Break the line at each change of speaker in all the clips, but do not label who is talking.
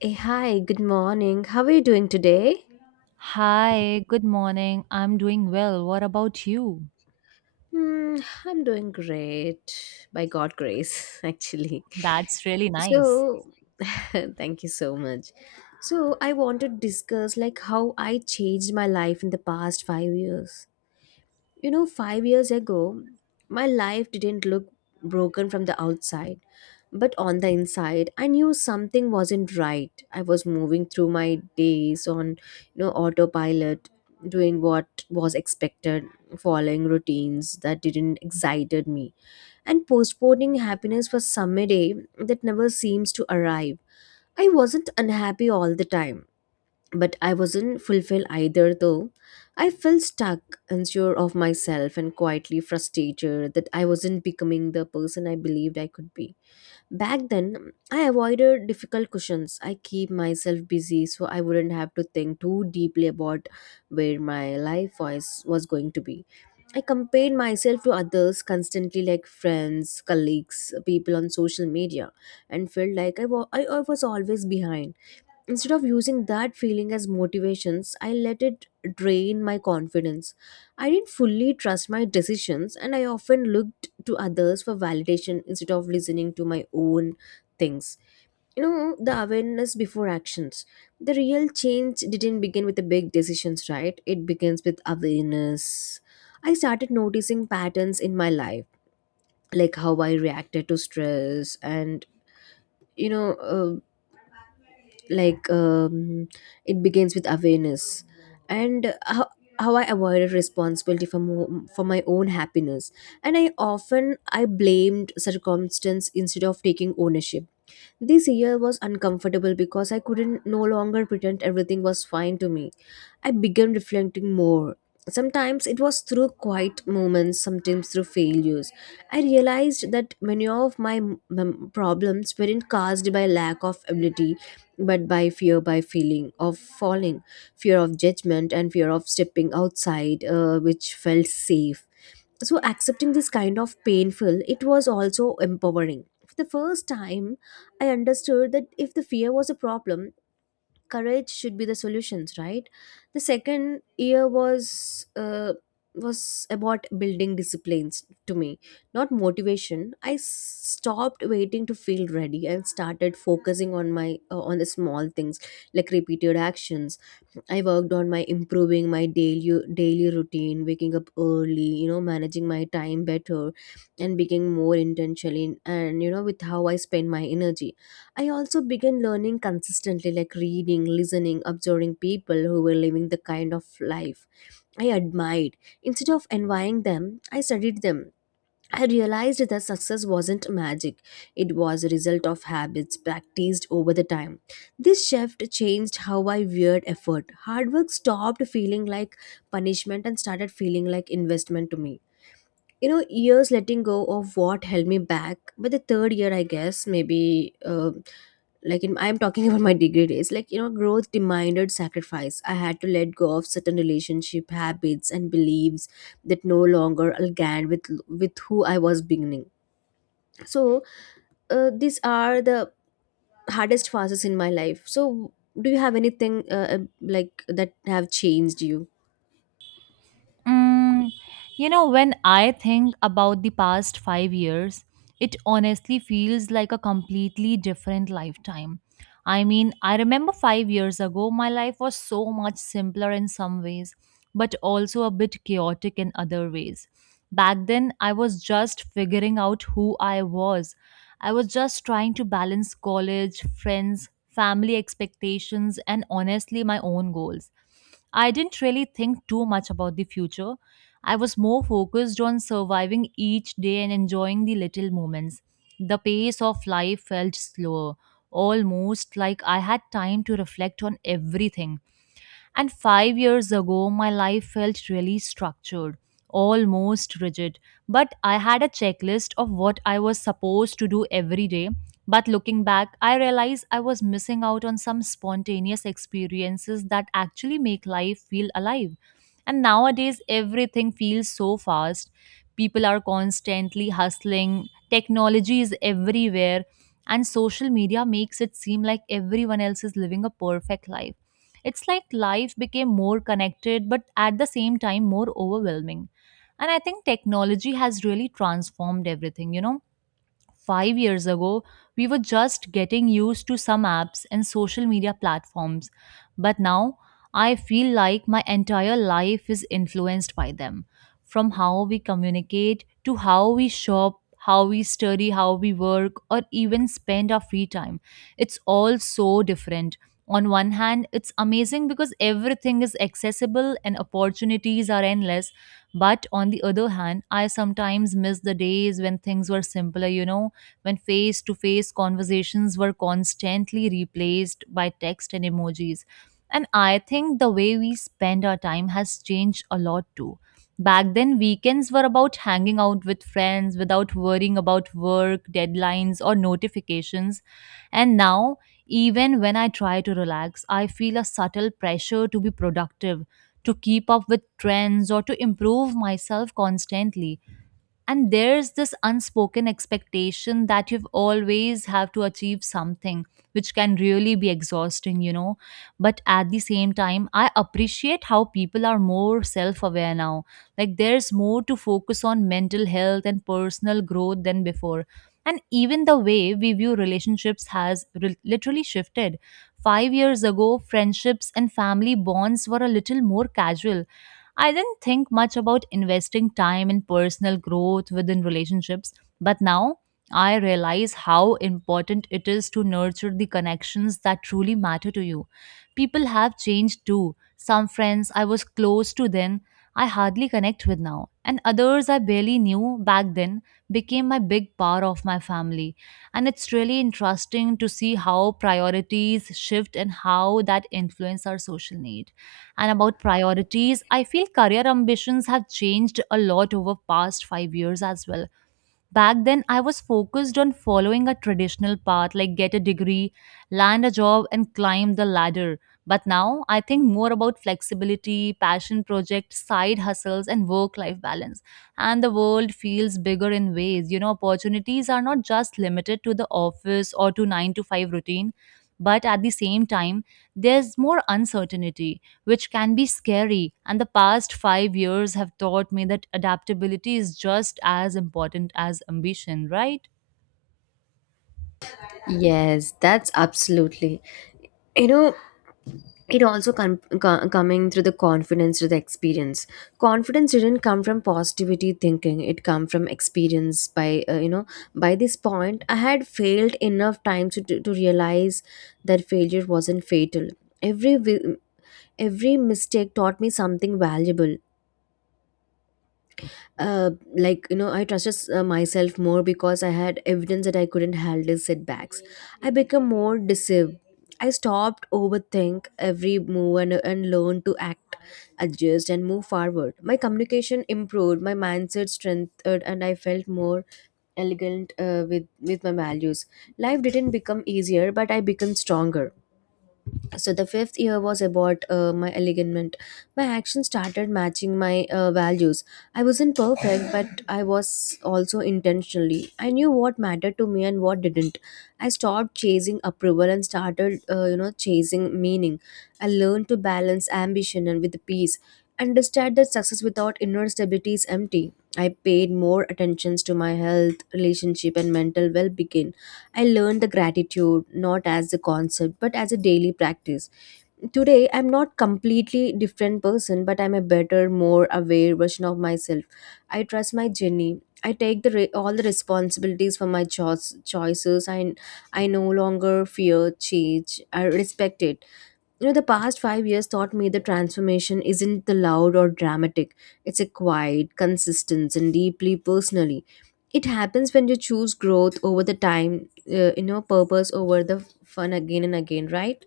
Hey, hi, good morning. How are you doing today?
Hi, good morning. I'm doing well. What about you?
Hmm, I'm doing great by God' grace, actually.
That's really nice.
So, thank you so much. So, I want to discuss like how I changed my life in the past 5 years. You know, 5 years ago, my life didn't look broken from the outside, but on the inside, I knew something wasn't right. I was moving through my days on, you know, autopilot, doing what was expected, following routines that didn't excited me, and postponing happiness for some day that never seems to arrive. I wasn't unhappy all the time but I wasn't fulfilled either, though. I felt stuck, unsure of myself, and quietly frustrated that I wasn't becoming the person I believed I could be. Back then, I avoided difficult questions. I keep myself busy so I wouldn't have to think too deeply about where my life was going to be. I compared myself to others constantly, like friends, colleagues, people on social media, and felt like I wa- I was always behind. Instead of using that feeling as motivations, I let it drain my confidence. I didn't fully trust my decisions and I often looked to others for validation instead of listening to my own things. You know, the awareness before actions. The real change didn't begin with the big decisions, right? It begins with awareness. I started noticing patterns in my life, like how I reacted to stress and you know uh, like um, it begins with awareness and how I avoided responsibility for my own happiness and I often I blamed circumstance instead of taking ownership. This year was uncomfortable because I couldn't no longer pretend everything was fine to me. I began reflecting more. Sometimes it was through quiet moments, sometimes through failures. I realized that many of my problems weren't caused by lack of ability, but by fear, by feeling of falling, fear of judgment, and fear of stepping outside, which felt safe. So accepting this kind of painful it was also empowering. For the first time I understood that if the fear was a problem, courage should be the solutions, right? The second year was was about building disciplines to me, not motivation. I stopped waiting to feel ready and started focusing on my on the small things, like repeated actions. I worked on my improving my daily routine, waking up early, you know, managing my time better and being more intentional in, and you know with how I spend my energy. I also began learning consistently, like reading, listening, observing people who were living the kind of life I admired. Instead of envying them, I studied them. I realized that success wasn't magic. It was a result of habits practiced over the time. This shift changed how I viewed effort. Hard work stopped feeling like punishment and started feeling like investment to me. You know, years letting go of what held me back, but the third year, I guess, I'm talking about my degree days, like, you know, growth demanded sacrifice. I had to let go of certain relationship habits and beliefs that no longer aligned with who I was beginning. So these are the hardest phases in my life. So do you have anything like that have changed you?
Mm, you know, when I think about the past 5 years, it honestly feels like a completely different lifetime. I mean, I remember 5 years ago, my life was so much simpler in some ways, but also a bit chaotic in other ways. Back then, I was just figuring out who I was. I was just trying to balance college, friends, family expectations, and honestly, my own goals. I didn't really think too much about the future. I was more focused on surviving each day and enjoying the little moments. The pace of life felt slower, almost like I had time to reflect on everything. And 5 years ago, my life felt really structured, almost rigid. But I had a checklist of what I was supposed to do every day. But looking back, I realized I was missing out on some spontaneous experiences that actually make life feel alive. And nowadays, everything feels so fast. People are constantly hustling, technology is everywhere, and social media makes it seem like everyone else is living a perfect life. It's like life became more connected, but at the same time, more overwhelming. And I think technology has really transformed everything. You know, 5 years ago, we were just getting used to some apps and social media platforms, but now I feel like my entire life is influenced by them. From how we communicate to how we shop, how we study, how we work, or even spend our free time, it's all so different. On one hand, it's amazing because everything is accessible and opportunities are endless. But on the other hand, I sometimes miss the days when things were simpler, you know, when face to face conversations were constantly replaced by text and emojis. And I think the way we spend our time has changed a lot too. Back then, weekends were about hanging out with friends without worrying about work, deadlines, or notifications. And now, even when I try to relax, I feel a subtle pressure to be productive, to keep up with trends, or to improve myself constantly. And there's this unspoken expectation that you've always have to achieve something, which can really be exhausting, you know. But at the same time, I appreciate how people are more self aware now. Like, there's more to focus on mental health and personal growth than before. And even the way we view relationships has literally shifted. 5 years ago, friendships and family bonds were a little more casual. I didn't think much about investing time in personal growth within relationships, but now I realize how important it is to nurture the connections that truly matter to you. People have changed too. Some friends I was close to then, I hardly connect with now, and others I barely knew back then became my big part of my family. And it's really interesting to see how priorities shift and how that influence our social needs. And about priorities, I feel career ambitions have changed a lot over past 5 years as well. Back then, I was focused on following a traditional path, like get a degree, land a job, and climb the ladder. But now I think more about flexibility, passion projects, side hustles, and work life balance. And the world feels bigger in ways, you know, opportunities are not just limited to the office or to 9 to 5 routine. But at the same time, there's more uncertainty, which can be scary. And the past 5 years have taught me that adaptability is just as important as ambition, right?
Yes, that's absolutely. You know, it also coming through the confidence through the experience. Confidence didn't come from positivity thinking, it come from experience by by this point I had failed enough times to realize that failure wasn't fatal. every wi- every mistake taught me something valuable. uh, I trusted myself more because I had evidence that I couldn't handle setbacks. I became more decisive. I stopped overthink every move and learned to act, adjust and move forward. My communication improved, my mindset strengthened and I felt more elegant with my values. Life didn't become easier but I became stronger. So the fifth year was about my alignment. My actions started matching my values. I wasn't perfect but I was also intentionally. I knew what mattered to me and what didn't. I stopped chasing approval and started chasing meaning. I learned to balance ambition and with peace. Understand that success without inner stability is empty. I paid more attentions to my health relationship and mental well-being. I learned the gratitude not as a concept but as a daily practice. Today I'm not completely different person but I'm a better more aware version of myself. I trust my journey. I take the all the responsibilities for my choices and I no longer fear change, I respect it. You know, the past 5 years taught me the transformation isn't the loud or dramatic. It's a quiet consistent and deeply personally. It happens when you choose growth over the time, purpose over the fun again and again, right?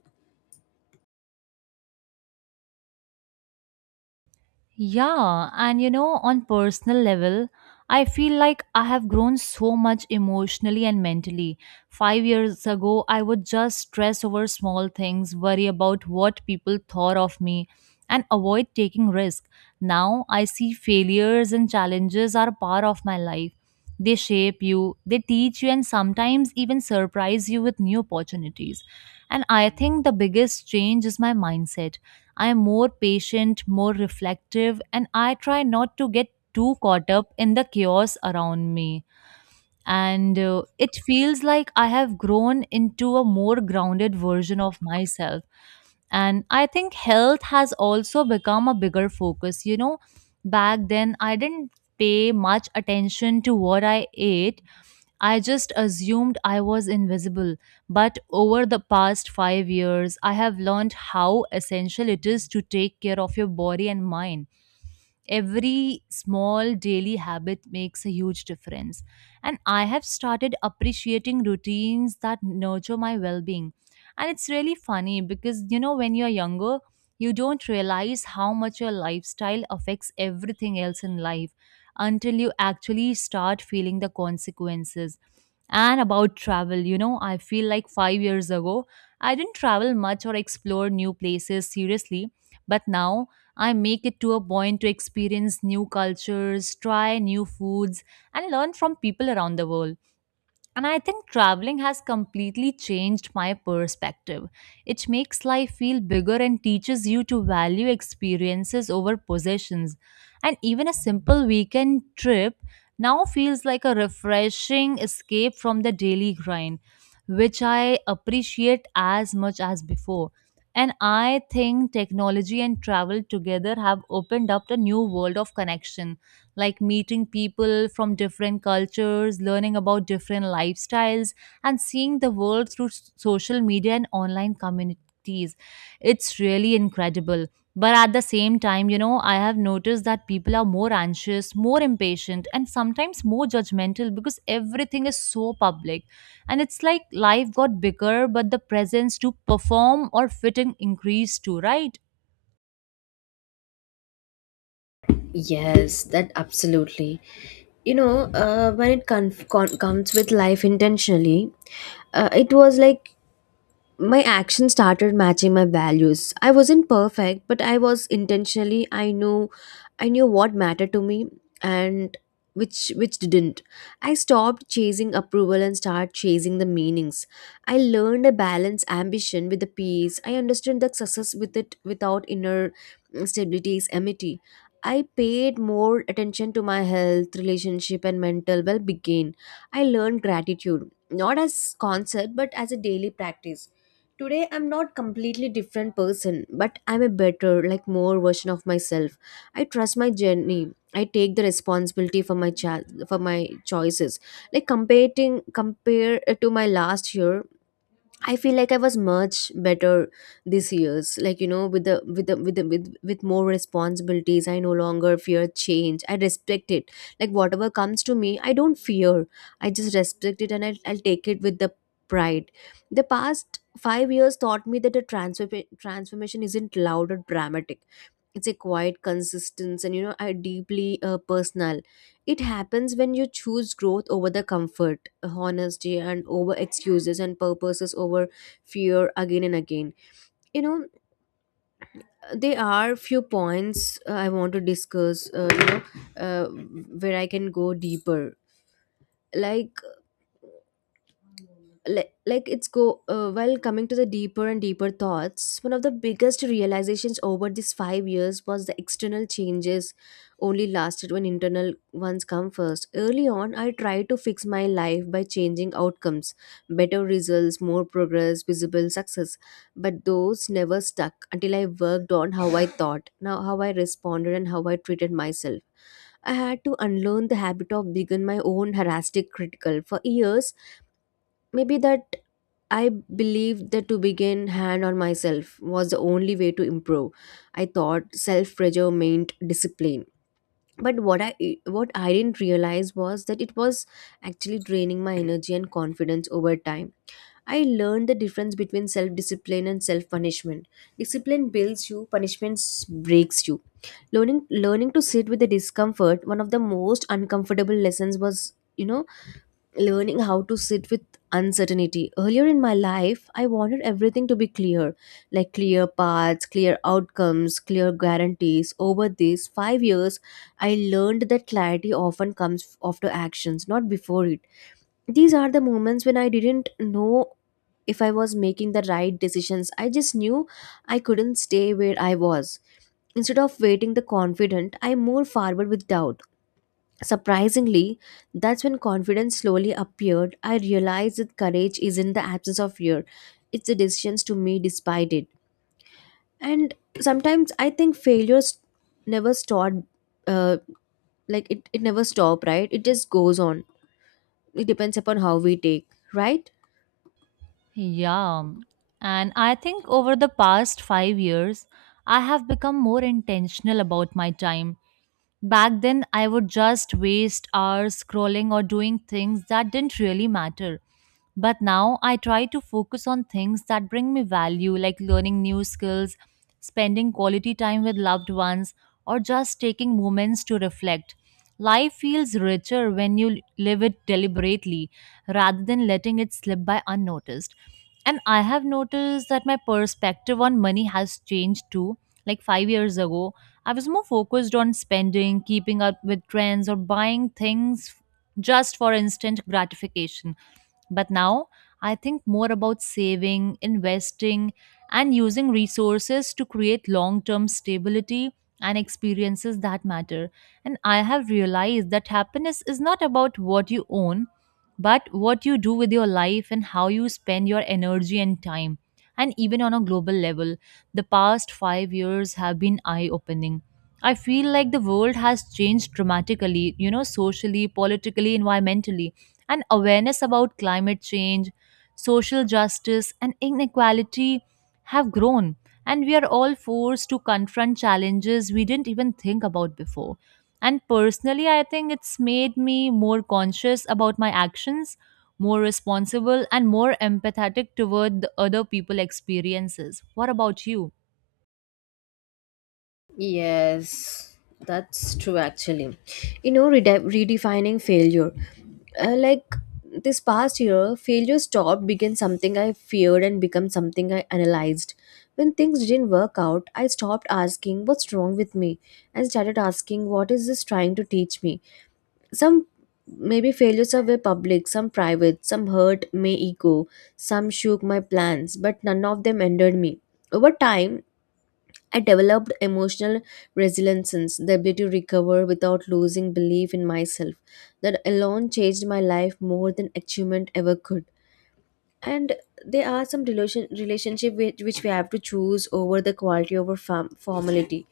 Yeah, and you know, on personal level, I feel like I have grown so much emotionally and mentally. 5 years ago, I would just stress over small things, worry about what people thought of me, and avoid taking risks. Now, I see failures and challenges are part of my life. They shape you, they teach you, and sometimes even surprise you with new opportunities. And I think the biggest change is my mindset. I'm more patient, more reflective, and I try not to get too caught up in the chaos around me. And it feels like I have grown into a more grounded version of myself. And I think health has also become a bigger focus. You know, back then I didn't pay much attention to what I ate. I just assumed I was invisible, but over the past 5 years, I have learned how essential it is to take care of your body and mind. Every small daily habit makes a huge difference, and I have started appreciating routines that nurture my well-being. And it's really funny because, you know, when you're younger you don't realize how much your lifestyle affects everything else in life until you actually start feeling the consequences. And about travel, you know, I feel like 5 years ago I didn't travel much or explore new places seriously, but now I make it to a point to experience new cultures, try new foods, and learn from people around the world. And I think traveling has completely changed my perspective. It makes life feel bigger and teaches you to value experiences over possessions. And even a simple weekend trip now feels like a refreshing escape from the daily grind, which I appreciate as much as before. And I think technology and travel together have opened up a new world of connection, like meeting people from different cultures, learning about different lifestyles, and seeing the world through social media and online communities. It's really incredible. But at the same time, you know, I have noticed that people are more anxious, more impatient, and sometimes more judgmental because everything is so public. And it's like life got bigger, but the presence to perform or fit in increased too, right?
Yes, that absolutely. You know, when it comes with life intentionally, it was like my action started matching my values. I wasn't perfect but I was intentionally. I knew what mattered to me and which didn't. I stopped chasing approval and started chasing the meanings. I learned a balance ambition with the peace. I understood that success without inner stability is empty. I paid more attention to my health relationship and mental well-being. I learned gratitude not as concept but as a daily practice. Today I'm not completely different person but I'm a better like more version of myself. I trust my journey. I take the responsibility for my choices. Like comparing compare to my last year, I feel like I was much better this years. Like you know, with with more responsibilities, I no longer fear change. I respect it. Like whatever comes to me, I don't fear. I just respect it, and I'll take it with the pride. The past 5 years taught me that a transfer transformation isn't loud or dramatic. It's a quiet consistence and you know I deeply personal. It happens when you choose growth over the comfort, honesty and over excuses and purposes over fear again and again. You know, there are few points I want to discuss, uh, where I can go deeper. Like like it's go while coming to the deeper and deeper thoughts, one of the biggest realizations over these 5 years was the external changes only lasted when internal ones come first. Early on I tried to fix my life by changing outcomes, better results, more progress, visible success, but those never stuck until I worked on how I thought, now how I responded and how I treated myself. I had to unlearn the habit of being my own heuristic critical for years. Maybe that I believed that to begin hand on myself was the only way to improve. I thought self pressure meant discipline. But what I didn't realize was that it was actually draining my energy and confidence over time. I learned the difference between self discipline and self punishment. Discipline builds you, punishment breaks you. Learning to sit with the discomfort, one of the most uncomfortable lessons was, you know, learning how to sit with uncertainty. Earlier in my life, I wanted everything to be clear, like clear paths, clear outcomes, clear guarantees. Over these 5 years, I learned that clarity often comes after actions, not before it. These are the moments when I didn't know if I was making the right decisions. I just knew I couldn't stay where I was. Instead of waiting the confident, I moved forward with doubt. Surprisingly, that's when confidence slowly appeared. I realized that courage is not the absence of fear, it's the decisions to me despite it. And sometimes I think failures never stop, uh, like it never stop, right? It just goes on. It depends upon how we take, right?
Yeah. And I think over the past 5 years, I have become more intentional about my time. Back then, I would just waste hours scrolling or doing things that didn't really matter. But now I try to focus on things that bring me value, like learning new skills, spending quality time with loved ones, or just taking moments to reflect. Life feels richer when you live it deliberately rather than letting it slip by unnoticed. And I have noticed that my perspective on money has changed too. Like 5 years ago, I was more focused on spending, keeping up with trends, or buying things just for instant gratification. But now I think more about saving, investing, and using resources to create long term stability and experiences that matter. And I have realized that happiness is not about what you own, but what you do with your life and how you spend your energy and time. And even on a global level, the past 5 years have been eye opening. I feel like the world has changed dramatically, you know, socially, politically, environmentally. And awareness about climate change, social justice, and inequality have grown, and we are all forced to confront challenges we didn't even think about before. And personally, I think it's made me more conscious about my actions, more responsible, and more empathetic toward the other people' experiences. What about you?
Yes, that's true actually. You know, redefining failure. Uh, like this past year, failure stopped being something I feared and become something I analyzed. When things didn't work out, I stopped asking what's wrong with me and started asking what is this trying to teach me. Some maybe failures are were public, some private, some hurt my ego, some shook my plans, but none of them ended me. Over time, I developed emotional resilience, the ability to recover without losing belief in myself. That alone changed my life more than achievement ever could. And there are some relationship which we have to choose over the quality over formality.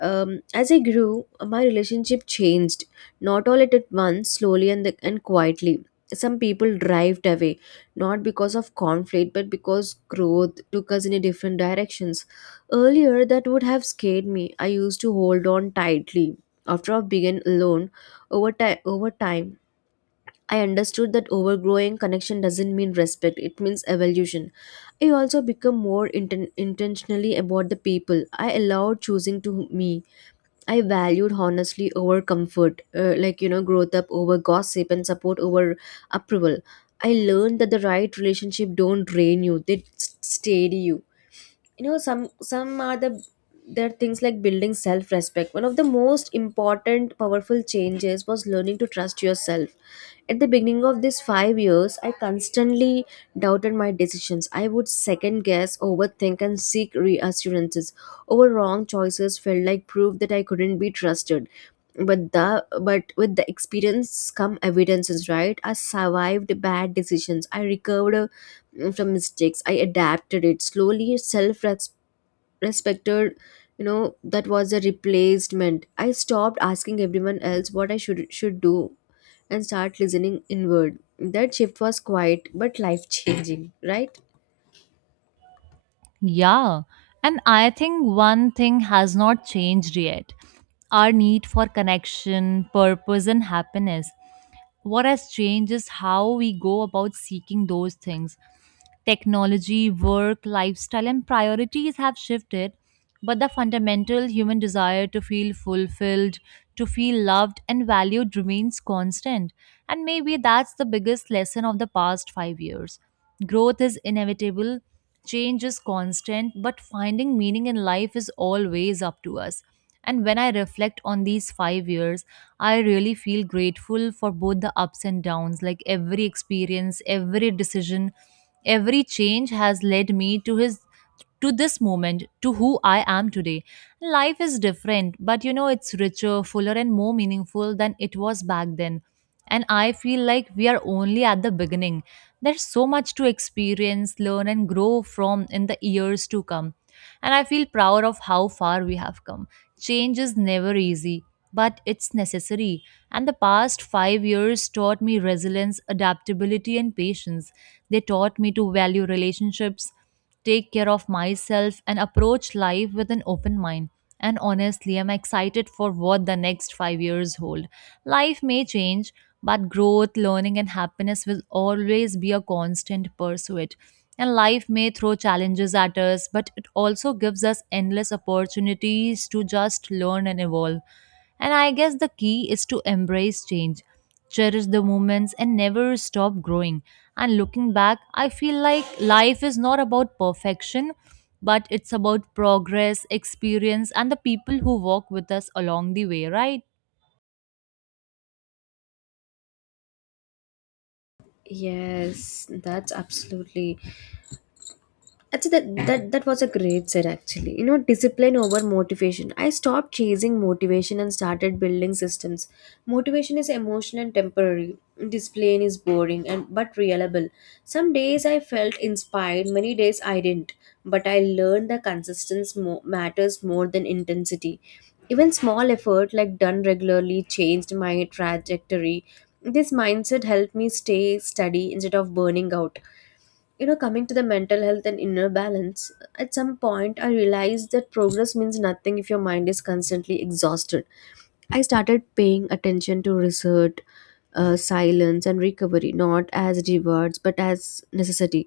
As I grew, my relationship changed, not all at once, slowly and quietly. Some people drived away, not because of conflict, but because growth took us in a different directions. Earlier, that would have scared me. I used to hold on tightly. After I began alone, over time, I understood that overgrowing connection doesn't mean respect, it means evolution. I also become more intentionally about the people I allowed choosing to me. I valued honestly over comfort, growth up over gossip and support over approval. I learned that the right relationship don't drain you, steady you. You know, some are the There are things like building self-respect. One of the most important powerful changes was learning to trust yourself. At the beginning of these 5 years, I constantly doubted my decisions. I would second guess, overthink, and seek reassurances. Over wrong choices felt like proof that I couldn't be trusted. But with the experience come evidences, right? I survived bad decisions. I recovered from mistakes. I adapted it slowly. Self respected, you know, that was a replacement. I stopped asking everyone else what I should do and start listening inward. That shift was quiet but life changing, right?
Yeah, and I think one thing has not changed yet: our need for connection, purpose, and happiness. What has changed is how we go about seeking those things. Technology, work, lifestyle, and priorities have shifted, but the fundamental human desire to feel fulfilled, to feel loved and valued remains constant. And maybe that's the biggest lesson of the past 5 years. Growth is inevitable, change is constant, but finding meaning in life is always up to us. And when I reflect on these 5 years, I really feel grateful for both the ups and downs. Like every experience, every decision, every change has led me to his to this moment, to who I am today. Life is different, but you know it's richer, fuller and more meaningful than it was back then. And I feel like we are only at the beginning. There's so much to experience, learn, and grow from in the years to come. And I feel proud of how far we have come. Change is never easy, but it's necessary. And the past 5 years taught me resilience, adaptability, and patience. They taught me to value relationships, take care of myself, and approach life with an open mind. And honestly, I'm excited for what the next 5 years hold. Life may change, but growth, learning, and happiness will always be a constant pursuit. And life may throw challenges at us, but it also gives us endless opportunities to just learn and evolve. And I guess the key is to embrace change, cherish the moments, and never stop growing. And looking back, I feel like life is not about perfection, but it's about progress, experience, and the people who walk with us along the way, right?
Yes, that's absolutely. Actually, that was a great set actually. You know, discipline over motivation. I stopped chasing motivation and started building systems. Motivation is emotional and temporary. Discipline is boring and but reliable. Some days I felt inspired, many days I didn't. But I learned that consistency matters more than intensity. Even small effort like done regularly changed my trajectory. This mindset helped me stay steady instead of burning out. You know, coming to the mental health and inner balance, at some point I realized that progress means nothing if your mind is constantly exhausted. I started paying attention to research, silence and recovery not as rewards but as necessity.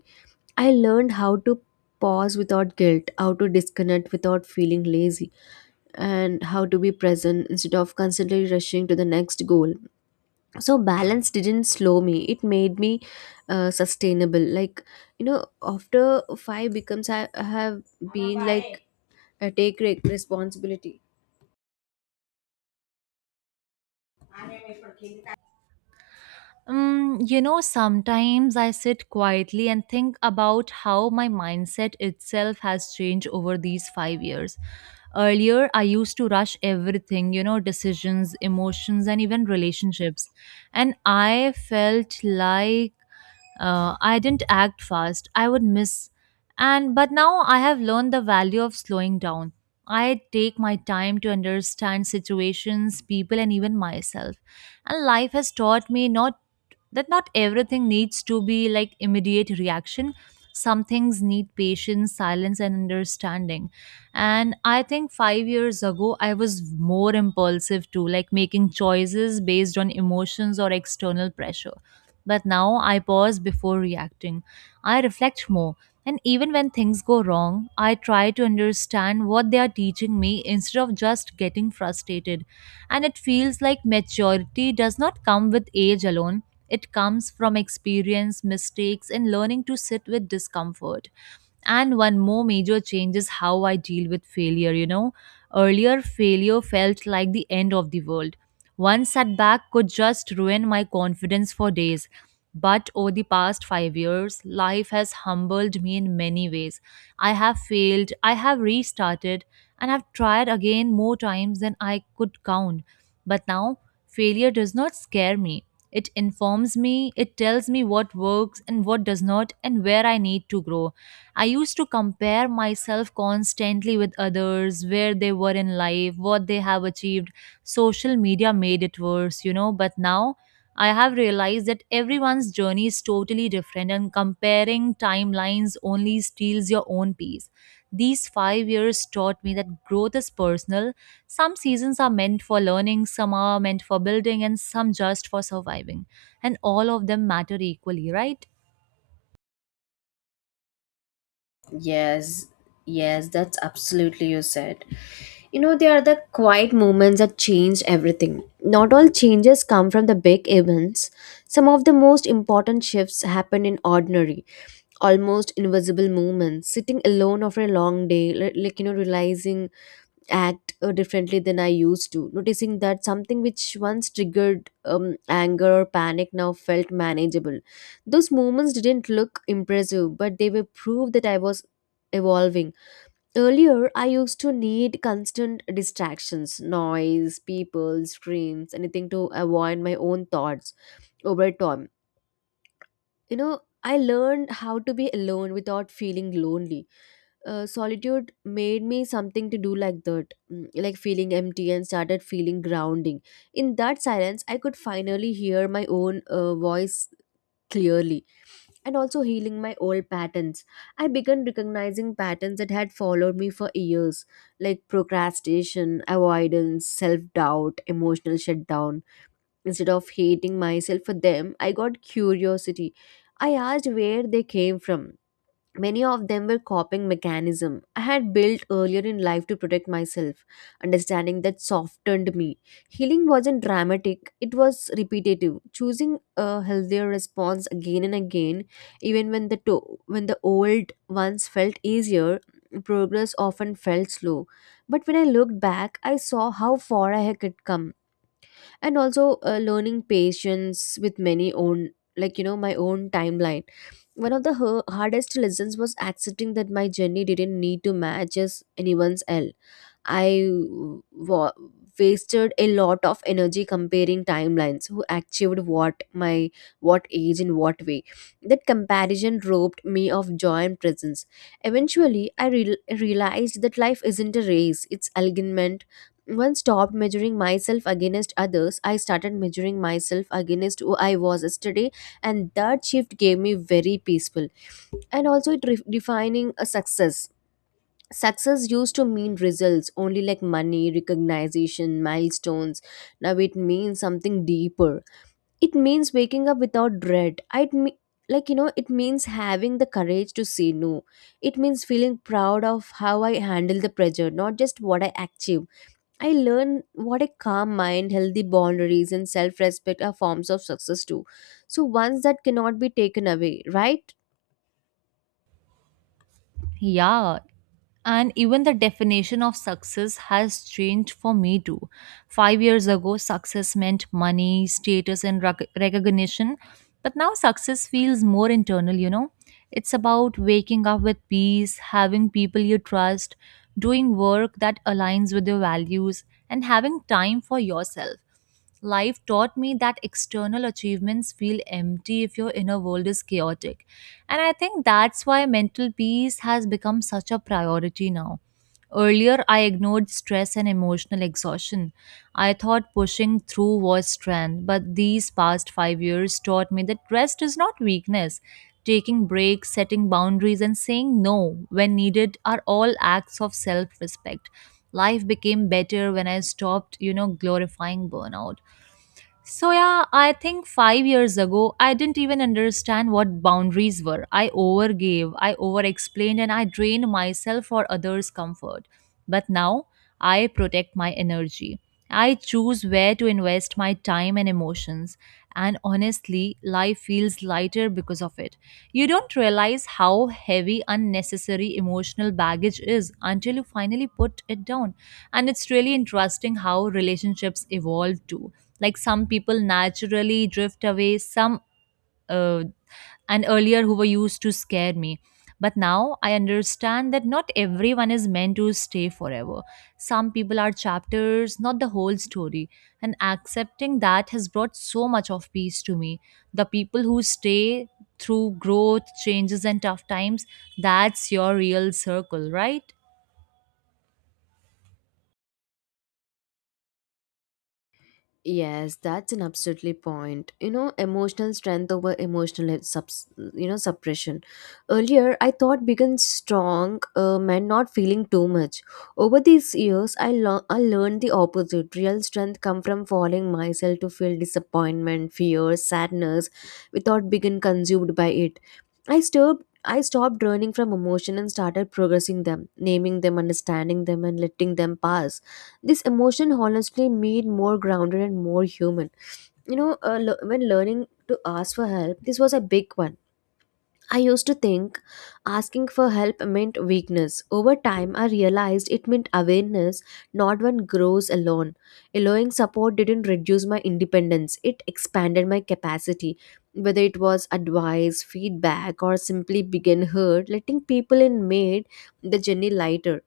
I learned how to pause without guilt, how to disconnect without feeling lazy, and how to be present instead of constantly rushing to the next goal. So balance didn't slow me, it made me sustainable. After five becomes I have been like I take responsibility.
Sometimes I sit quietly and think about how my mindset itself has changed over these 5 years. Earlier, I used to rush everything, you know, decisions, emotions, and even relationships. And I felt like I didn't act fast, I would miss. And but now I have learned the value of slowing down. I take my time to understand situations, people, and even myself. And life has taught me not that not everything needs to be like immediate reaction. Some things need patience, silence, and understanding. And I think 5 years ago, I was more impulsive too, like making choices based on emotions or external pressure. But now I pause before reacting. I reflect more. And even when things go wrong, I try to understand what they are teaching me instead of just getting frustrated. And it feels like maturity does not come with age alone. It comes from experience, mistakes, and learning to sit with discomfort. And one more major change is how I deal with failure, you know. Earlier, failure felt like the end of the world. One setback could just ruin my confidence for days. But over the past 5 years, life has humbled me in many ways. I have failed, I have restarted, and have tried again more times than I could count. But now, failure does not scare me. It informs me, it tells me what works and what does not, and where I need to grow. I used to compare myself constantly with others, where they were in life, what they have achieved. Social media made it worse, you know, but now I have realized that everyone's journey is totally different, and comparing timelines only steals your own peace. These 5 years taught me that growth is personal. Some seasons are meant for learning, some are meant for building, and some just for surviving. And all of them matter equally, right?
Yes, yes, that's absolutely, you said. You know, they are the quiet moments that change everything. Not all changes come from the big events. Some of the most important shifts happen in ordinary, almost invisible moments. Sitting alone after a long day, realizing act differently than I used to, noticing that something which once triggered anger or panic now felt manageable. Those moments didn't look impressive, but they were proof that I was evolving. Earlier, I used to need constant distractions, noise, people, screams, anything to avoid my own thoughts over time. You know, I learned how to be alone without feeling lonely. Solitude made me something to do like that, like feeling empty and started feeling grounding. In that silence, I could finally hear my own voice clearly, and also healing my old patterns. I began recognizing patterns that had followed me for years, like procrastination, avoidance, self doubt, emotional shutdown. Instead of hating myself for them, I got curiosity. I asked where they came from. Many of them were coping mechanism I had built earlier in life to protect myself. Understanding that softened me. Healing wasn't dramatic; it was repetitive. Choosing a healthier response again and again, even when the old ones felt easier, progress often felt slow. But when I looked back, I saw how far I had come, and also learning patience with many own, my own timeline. One of the hardest lessons was accepting that my journey didn't need to match as anyone's else. I wa- wasted a lot of energy comparing timelines, who achieved what, my what age in what way. That comparison robbed me of joy and presence. Eventually, I real realized that life isn't a race, it's alignment. Once stopped measuring myself against others, I started measuring myself against who I was yesterday, and that shift gave me very peaceful. And also defining a success. Success used to mean results only, like money, recognition, milestones. Now it means something deeper. It means waking up without dread. It it means having the courage to say no. It means feeling proud of how I handle the pressure, not just what I achieve. I learn what a calm mind, healthy boundaries, and self-respect are forms of success too. So once that cannot be taken away, right?
Yeah, and even the definition of success has changed for me too. 5 years ago, success meant money, status, and recognition. But now success feels more internal, you know? It's about waking up with peace, having people you trust, doing work that aligns with your values, and having time for yourself. Life taught me that external achievements feel empty if your inner world is chaotic. And I think that's why mental peace has become such a priority now. Earlier, I ignored stress and emotional exhaustion. I thought pushing through was strength, but these past 5 years taught me that rest is not weakness. Taking breaks, setting boundaries, and saying no when needed are all acts of self respect. Life became better when I stopped, you know, glorifying burnout. So, yeah, I think 5 years ago, I didn't even understand what boundaries were. I overgave, I over explained, and I drained myself for others' comfort. But now, I protect my energy. I choose where to invest my time and emotions. And honestly, life feels lighter because of it. You don't realize how heavy unnecessary emotional baggage is until you finally put it down. And it's really interesting how relationships evolve too, like some people naturally drift away, some uh, and earlier who were used to scare me, but now I understand that not everyone is meant to stay forever. Some people are chapters, not the whole story, and accepting that has brought so much of peace to me. The people who stay through growth, changes, and tough times, that's your real circle, right?
Yes, that's an absolutely point. You know, emotional strength over emotional subs, you know, suppression. Earlier, I thought being strong meant not feeling too much. Over these years, I learned the opposite. Real strength come from falling myself to feel disappointment, fear, sadness, without being consumed by it. I stopped running from emotion and started progressing them, naming them, understanding them, and letting them pass. This emotion honestly made more grounded and more human. You know le- when Learning to ask for help, this was a big one. I used to think asking for help meant weakness. Over time, I realized it meant awareness. Not one grows alone. Allowing support didn't reduce my independence, it expanded my capacity. Whether it was advice, feedback, or simply being heard, letting people in made the journey lighter.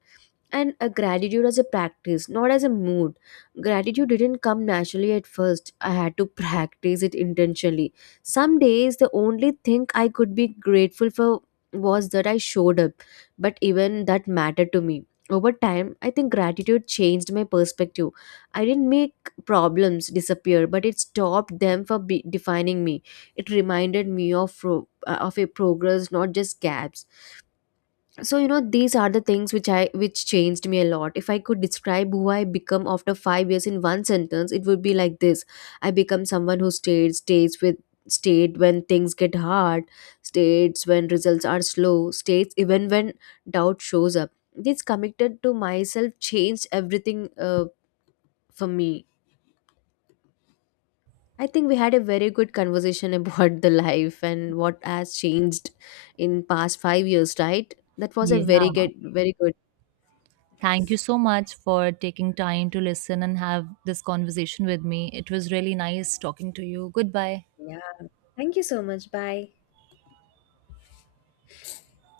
And a gratitude as a practice, not as a mood. Gratitude didn't come naturally at first. I had to practice it intentionally. Some days the only thing I could be grateful for was that I showed up, but even that mattered to me. Over time, I think gratitude changed my perspective. I didn't make problems disappear, but it stopped them from defining me. It reminded me of of a progress, not just gaps. So you know, these are the things which I which changed me a lot. If I could describe who I become after 5 years in one sentence, it would be like this. I become someone who stayed stays with stayed when things get hard, states when results are slow, states even when doubt shows up. This committed to myself changed everything, for me. I think we had a very good conversation about the life and what has changed in past 5 years, right? That was a
Yeah.
very good, very good.
Thank you so much for taking time to listen and have this conversation with me. It was really nice talking to you. Goodbye.
Yeah. Thank you so much. Bye.